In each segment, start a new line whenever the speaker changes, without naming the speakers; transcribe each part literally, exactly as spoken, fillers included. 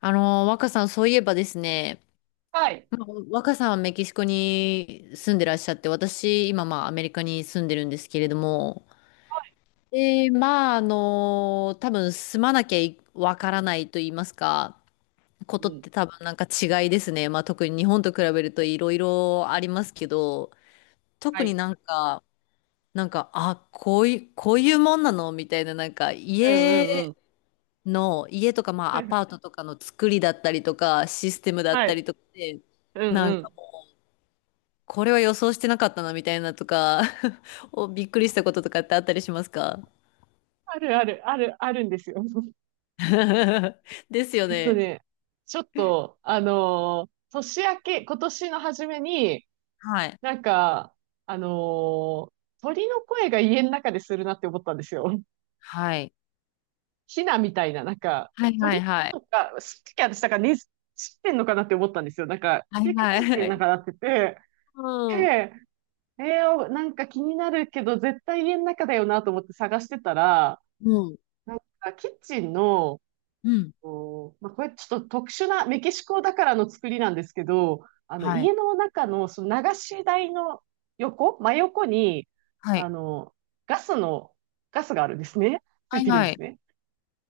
あの、若さん、そういえばですね、
はい。
まあ、若さんはメキシコに住んでらっしゃって、私、今、まあ、アメリカに住んでるんですけれども、で、まあ、あの、多分、住まなきゃいわからないと言いますか、こ
う
とっ
ん。
て多分、なんか違いですね。まあ、特に日本と比べるといろいろありますけど、
は
特に
い。
なんか、なんか、あ、こういう、こういうもんなのみたいな、なんか、
うんう
家
んうん。
の家とか、まあ、アパー トとかの作りだったりとか、システムだっ
は
た
い。
りとかで、
うん
な
う
んか、
ん。
これは予想してなかったな、みたいなとか お、びっくりしたこととかってあったりしますか？
あるある、ある、あるんですよ。
ですよ
えっと
ね。
ね、ちょっと、あのー年明け、今年の初めに、
はい。
なんか、あのー鳥の声が家の中でするなって思ったんですよ。
はい。
ヒナみたいな、なんか、
はいはい
鳥
はい。
とか、すっき私、だから、ね、知ってんのかなって思ったんですよ。なんか、
は
キ
い
ュキュキュって
は
なん
い。
かなってて、
うん。
で、えー、なんか気になるけど、絶対家の中だよなと思って探してたら、
うん。
なんかキッチンの、
うん。
こうまあ、これちょっと特殊なメキシコだからの作りなんですけど、あの
は
家
い。
の中のその流し台の横、真横に
は
あ
い。
のガスの、ガスがあるんですね。つ
は
い
い
てるんで
は
す
い。
ね。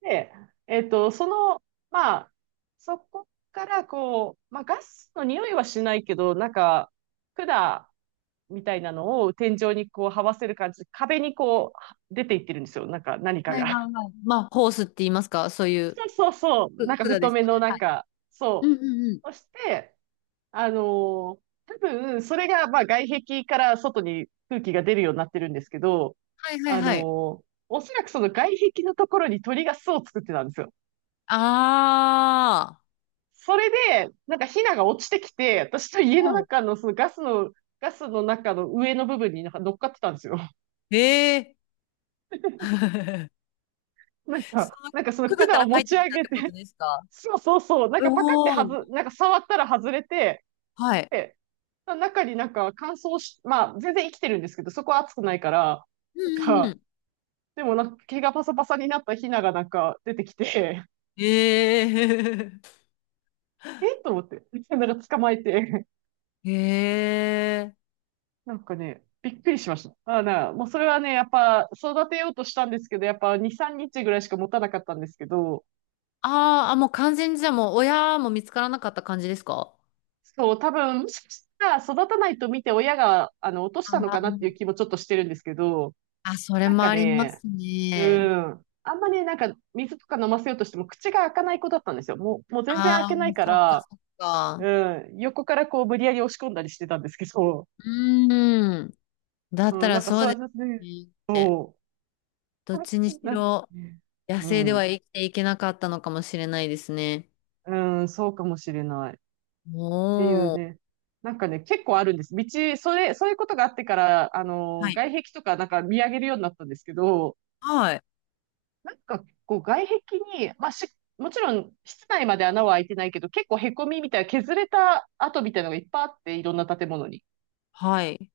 で、えっと、その、まあ、そこからこう、まあ、ガスの匂いはしないけど、なんか管みたいなのを天井にこう這わせる感じで、壁にこう出ていってるんですよ。なんか何か
はい
が。
はいはい。まあ、ホースって言いますかそういう、
そうそうそう。な
く、
んか
管で
太
す
め
かね。
のな
は
ん
い。
か、
うんう
そ
んうん。
う。そして、あのー多分、それが、まあ、外壁から外に空気が出るようになってるんですけど、
はいはい
あの
はい。
ーおそらくその外壁のところに鳥が巣を作ってたんですよ。
あ
それで、なんかヒナが落ちてきて、私と家
あ。
の
うん。
中のそのガスの、ガスの中の上の部分になんか乗っかってたんですよ。
ええ
なん
そ
か、
の
なんかその
管か
管を
ら
持
入っ
ち
てき
上
たっ
げ
てこ
て、
とですか？
そうそうそう、なんかパカって
お
はず、
ー
なんか触ったら外れて、
はい。
中になんか乾燥し、まあ全然生きてるんですけど、そこは暑くないから、
う
なん
んうんう
か、
ん。
でもなんか毛がパサパサになったヒナがなんか出てきて、
ええー
えっと思って、なんか捕まえて、
ええー
なんかね、びっくりしました。あーな、もうそれはね、やっぱ育てようとしたんですけど、やっぱに、さんにちぐらいしか持たなかったんですけど、
あーあ、もう完全にじゃあもう親も見つからなかった感じですか？
そう、多分、もしかしたら育たないと見て親が、あの、落とし
あ
たの
あ
かなっ
ー
ていう気もちょっとしてるんですけど、
あ、それ
なん
も
か
ありま
ね、
す
う
ね。
ん。あんまりなんか水とか飲ませようとしても口が開かない子だったんですよ。もう、もう全然開
ああ、
けないか
そっか
ら、
そっか。
うん。横からこう無理やり押し込んだりしてたんですけど、
うーん。だ った
うん。な
ら
んか
そう
そ
で
う
す
やってね、
ね。
そ
ど
う。
っちにし
なんか
ろ
ね、
野
う
生では
ん。
生きていけなかったのかもしれないですね。
うん、そうかもしれない。っていう
おー。
ね。なんかね、結構あるんです。道、それ、そういうことがあってから、あの、
はい。
外壁とかなんか見上げるようになったんですけど、
はい。
なんか、こう、外壁に、まあし、もちろん、室内まで穴は開いてないけど、結構凹みみたいな、削れた跡みたいなのがいっぱいあって、いろんな建物に。
はい。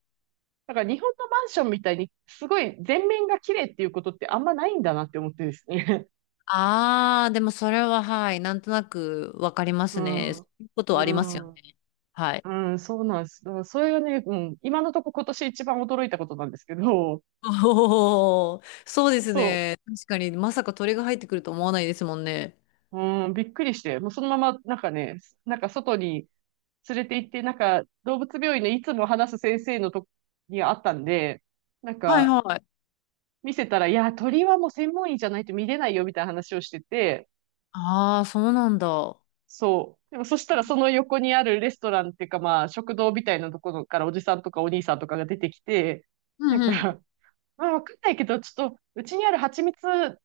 だから、日本のマンションみたいに、すごい全面が綺麗っていうことってあんまないんだなって思ってですね。
ああ、でもそれは、はい、なんとなくわかりま
う
すね。
ん。
そういうこと
う
はありますよ
ん。
ね。はい。
うん、そうなんです。だからそれがね、うん、今のとこ今年一番驚いたことなんですけど、
おお、そうです
そ
ね。確かに、まさか鳥が入ってくると思わないですもんね。
う。うん、びっくりして、もうそのまま、なんかね、なんか外に連れて行って、なんか、動物病院のいつも話す先生のとこにあったんで、なん
はい
か、
はい。
見せたら、いや、鳥はもう専門医じゃないと見れないよ、みたいな話をしてて、
ああ、そうなんだ。
そう。でもそしたらその横にあるレストランっていうかまあ食堂みたいなところからおじさんとかお兄さんとかが出てきて、
う
な
ん
ん
うん。
か、まあわかんないけど、ちょっとうちにある蜂蜜、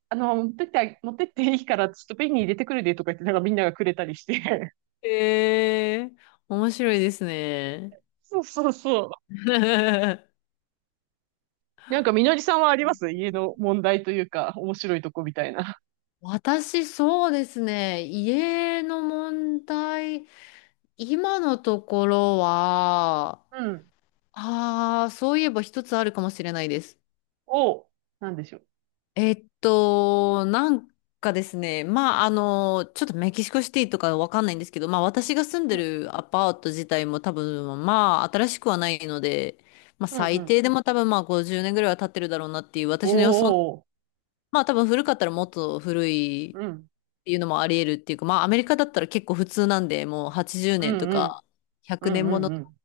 あの、持ってって、持ってっていいからちょっと瓶に入れてくるでとか言って、なんかみんながくれたりして。
へえ、面白いですね。
そうそうそう。なんかみのりさんはあります家の問題というか、面白いとこみたいな。
私、そうですね。家の問題、今のところは、
うん。
ああ、そういえば一つあるかもしれないです。
おう。なんでしょう。
えっと、なんかですね、まあ、あの、ちょっとメキシコシティとかわかんないんですけど、まあ、私が住ん
う
で
ん。
るアパート自体も多分、まあ、新しくはないので、まあ、
うんう
最
ん。
低でも多分、まあ、ごじゅうねんぐらいは経ってるだろうなっていう、私の予想、
おー。
まあ、多分古かったらもっと古いっ
うん。
ていうのもあり得るっていうか、まあ、アメリカだったら結構普通なんで、もう80
う
年と
んうん。
か
う
100
ん
年も
う
の、
んうん。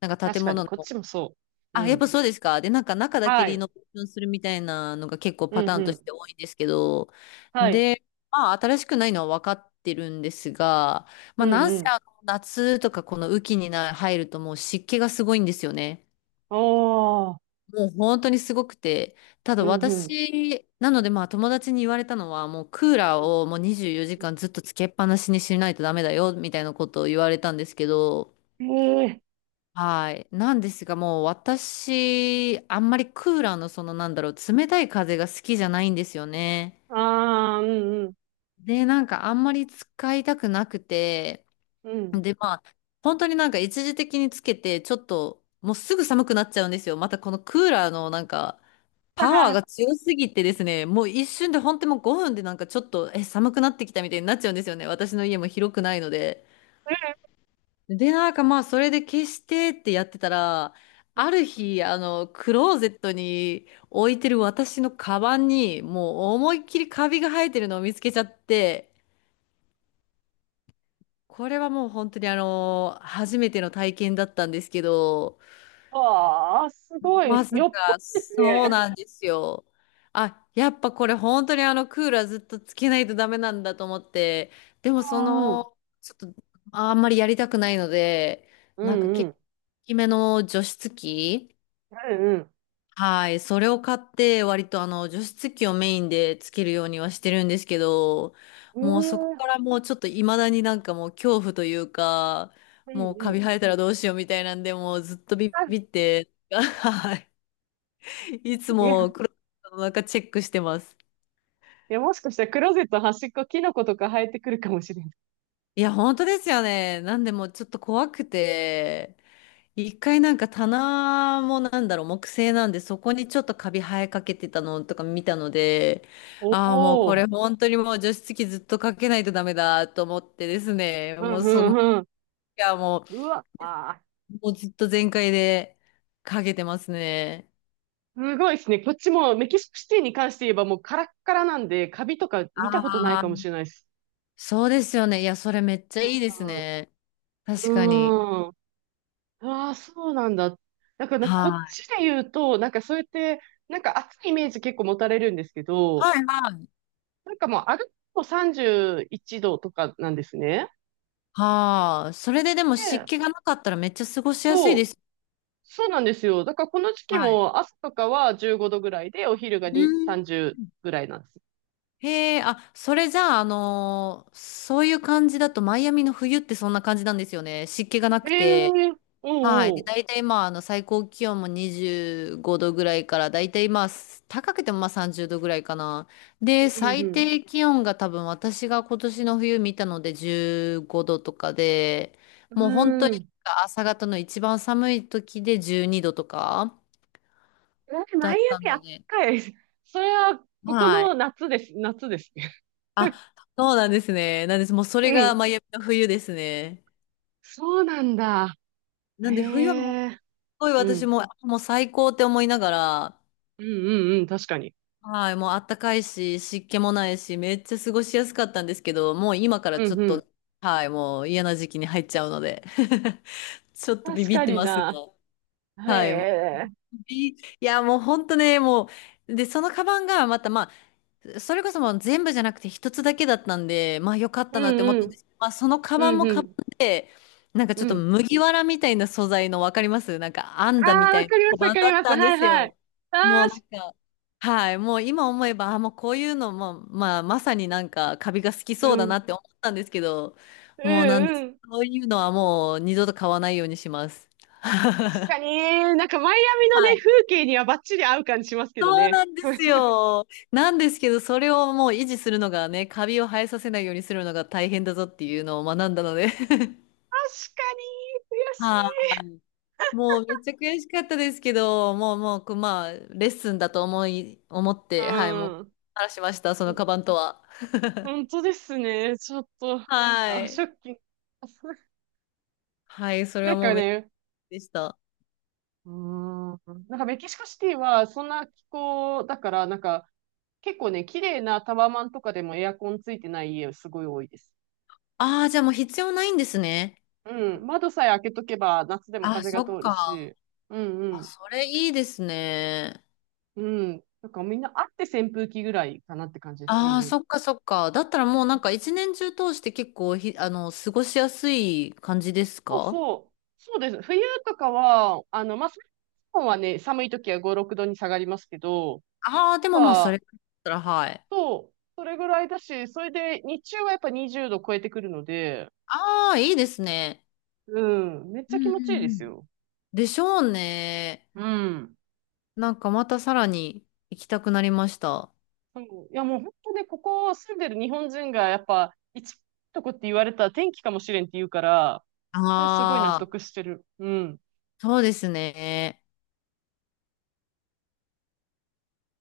なんか建
確かに、
物の
こっちもそう。う
あ、やっぱ
ん。
そうですか。で、なんか中だけ
は
リ
い。
ノベーションするみたいなのが結構
う
パタ
ん
ー
う
ンとし
ん。
て多いんですけど、
はい。
で、まあ新しくないのは分かってるんですが、ま
う
あな
ん
ん
う
せ
ん。
あの夏とかこの雨季にな入るともう湿気がすごいんですよね。
おー。
もう本当にすごくて。た
う
だ
んう
私、なのでまあ友達に言われたのはもうクーラーをもうにじゅうよじかんずっとつけっぱなしにしないとダメだよみたいなことを言われたんですけど、
ん。ええ
はい。なんですが、もう私、あんまりクーラーのそのなんだろう、冷たい風が好きじゃないんですよね。
ー。あー、うんうん。
で、なんかあんまり使いたくなくて、
うん。
で、まあ、本当になんか一時的につけて、ちょっと、もうすぐ寒くなっちゃうんですよ。またこのクーラーのなんか、パ
は
ワーが
は。
強すぎてですね、もう一瞬で本当にもうごふんでなんかちょっと、え、寒くなってきたみたいになっちゃうんですよね。私の家も広くないので。で、なんかまあ、それで消してってやってたら、
う
あ
ん
る日、あの、クローゼットに置いてる私のカバンに、もう思いっきりカビが生えてるのを見つけちゃって、これはもう本当にあの、初めての体験だったんですけど、
ああ、すごい。
まさ
よっぽど
か、
です
そう
ね。
なんですよ。あ、やっぱこれ本当にあのクーラーずっとつけないとダメなんだと思って、でも
う
そ
んうん。
の、ちょっとあんまりやりたくないので、
う
なんか
んう
結
ん。
構大きめの除湿機、
うんうん。
はい、それを買って割とあの除湿機をメインでつけるようにはしてるんですけど、
う
もうそこ
ん
からもうちょっと未だになんかもう恐怖というか、
うん
もう
う
カ
ん。
ビ生えたらどうしようみたいなんで、もうずっ とビ
あ、
ビって、はい。いつ
いや、い
もクローゼットの中チェックしてます。
や、もしかしたらクローゼット端っこ、キノコとか生えてくるかもしれない。
いや、本当ですよね。なんでもうちょっと怖くて、一回なんか棚もなんだろう、木製なんで、そこにちょっとカビ生えかけてたのとか見たので、
お
ああ、もうこ
お、
れ本当にもう除湿機ずっとかけないとダメだと思ってですね、
う
も
ん
う
う
その、
んうん。
いや、も
うわ、あ
う、もうずっと全開でかけてますね。
ー、すごいですね。こっちもメキシコシティに関して言えばもうカラッカラなんで、カビとか見たことない
あ
かもし
あ、
れないです。
そうですよね。いや、それめっちゃいいですね。
う
確かに。
ん。うーん。ああ、そうなんだ。だから、
は
こっ
い。
ちで言うと、なんかそうやって、なんか暑いイメージ結構持たれるんですけど、
はいはい。
なんかもう歩くとさんじゅういちどとかなんですね。
はあ、それででも湿
で、
気がなかったらめっちゃ過ごしやすいで
そう。
す。
そうなんですよ。だからこの時期
はい。
も朝とかはじゅうごどぐらいで、お昼が
う
に、
ん
さんじゅうぐらいなんですよ。
へえ、あ、それじゃあ、あのーそういう感じだと、マイアミの冬ってそんな感じなんですよね。湿気がな
え
く
え
て、
ー、
はい。
おう
で、
おう。
大体まあ、あの、最高気温もにじゅうごどぐらいから、大体まあ、高くてもまあさんじゅうどぐらいかな。
ん
で、
う
最
ん
低気温が多分私が今年の冬見たのでじゅうごどとかで、
う
もう本当
ん。
に
うーん。
朝方の一番寒い時でじゅうにどとか
えマ
だ
イア
った
ミあっ
ので、
たかい。それは、ここ
はい。
の夏です。夏ですね。
あ、そうなんですね。なんです。もうそれ
う
が
ん。
マイアミの冬ですね。
そうなんだ。
なんで冬はもうす
へえ。
ごい
う
私
ん。
も、もう最高って思いながら、
うんうんうん。確かに。
はい、もうあったかいし、湿気もないし、めっちゃ過ごしやすかったんですけど、もう今から
う
ち
ん
ょっ
うん。
と、はい、もう嫌な時期に入っちゃうので、ちょっとビ
確
ビっ
か
て
に
ます
な。
が、
へ
はい、もう、
え。
いいいや、もう本当ね、もう、で、そのカバンがまた、まあ、それこそもう全部じゃなくて一つだけだったんで、まあ良かっ
う
たなって思
ん
っ
う
たんで
ん。
すけど、まあそのカバ
う
ン
ん
も
う
カバン
ん。
で、なんかち
う
ょっと
ん。
麦わらみたいな素材のわかりますなんか編ん
あ
だみ
あ、
た
わ
いな
かりま
カ
すわ
バン
か
だ
り
っ
ます。
たんで
はい
す
はい。
よ。
あ
もう
あ、
な
し
んか、はい、もう今思えば、あ、もうこういうのも、まあまさになんかカビが好き
う
そうだな
ん。
って思ったんですけど、
う
もうなんです。
んうん。
そういうのはもう二度と買わないようにします。
確 かにね、なんかマイアミのね、
はい
風景にはバッチリ合う感じしますけど
そう
ね。
なんですよ。なんですけど、それをもう維持するのがね、カビを生えさせないようにするのが大変だぞっていうのを学んだので。
確かに、悔しい。
はい。もうめっちゃ悔しかったですけど、もうもう、まあ、レッスンだと思い、思って、はい、もう、話しました、そ
う
の
ん。
カバンとは。
本当ですね。ちょっと、
は
あ、ショ
い。
ッキング。
はい、それ
な
は
ん
も
か
うめっちゃ
ね、
でした。
うーん。なんかメキシコシティはそんな気候だから、なんか結構ね、綺麗なタワマンとかでもエアコンついてない家すごい多いです。
ああ、じゃあもう必要ないんですね。
うん。窓さえ開けとけば夏でも
あ、
風
そ
が
っ
通る
か。
し。うんう
あ、
ん。
それいいですね。
うん。なんかみんなあって扇風機ぐらいかなって感じですね、
ああ、
家に。
そっかそっか。だったらもうなんか一年中通して結構ひ、あの、過ごしやすい感じです
そう
か？
そう。そうです。冬とかは、あの、まあ、日本はね、寒い時はご、ろくどに下がりますけど、
ああー、で
や
も
っ
まあそ
ぱ、
れだったら、はい。
そう、それぐらいだし、それで日中はやっぱにじゅうど超えてくるので、
ああ、いいですね。
うん、めっ
う
ちゃ
ん
気
う
持ちいい
ん
で
う
す
ん。
よ。
でしょうね。
うん。
なんかまたさらに行きたくなりました。
そういや、もう本当ね、ここ住んでる日本人がやっぱ、一番いいとこって言われたら天気かもしれんって言うから、それすごい納
ああ、
得してる。うん。
そうですね。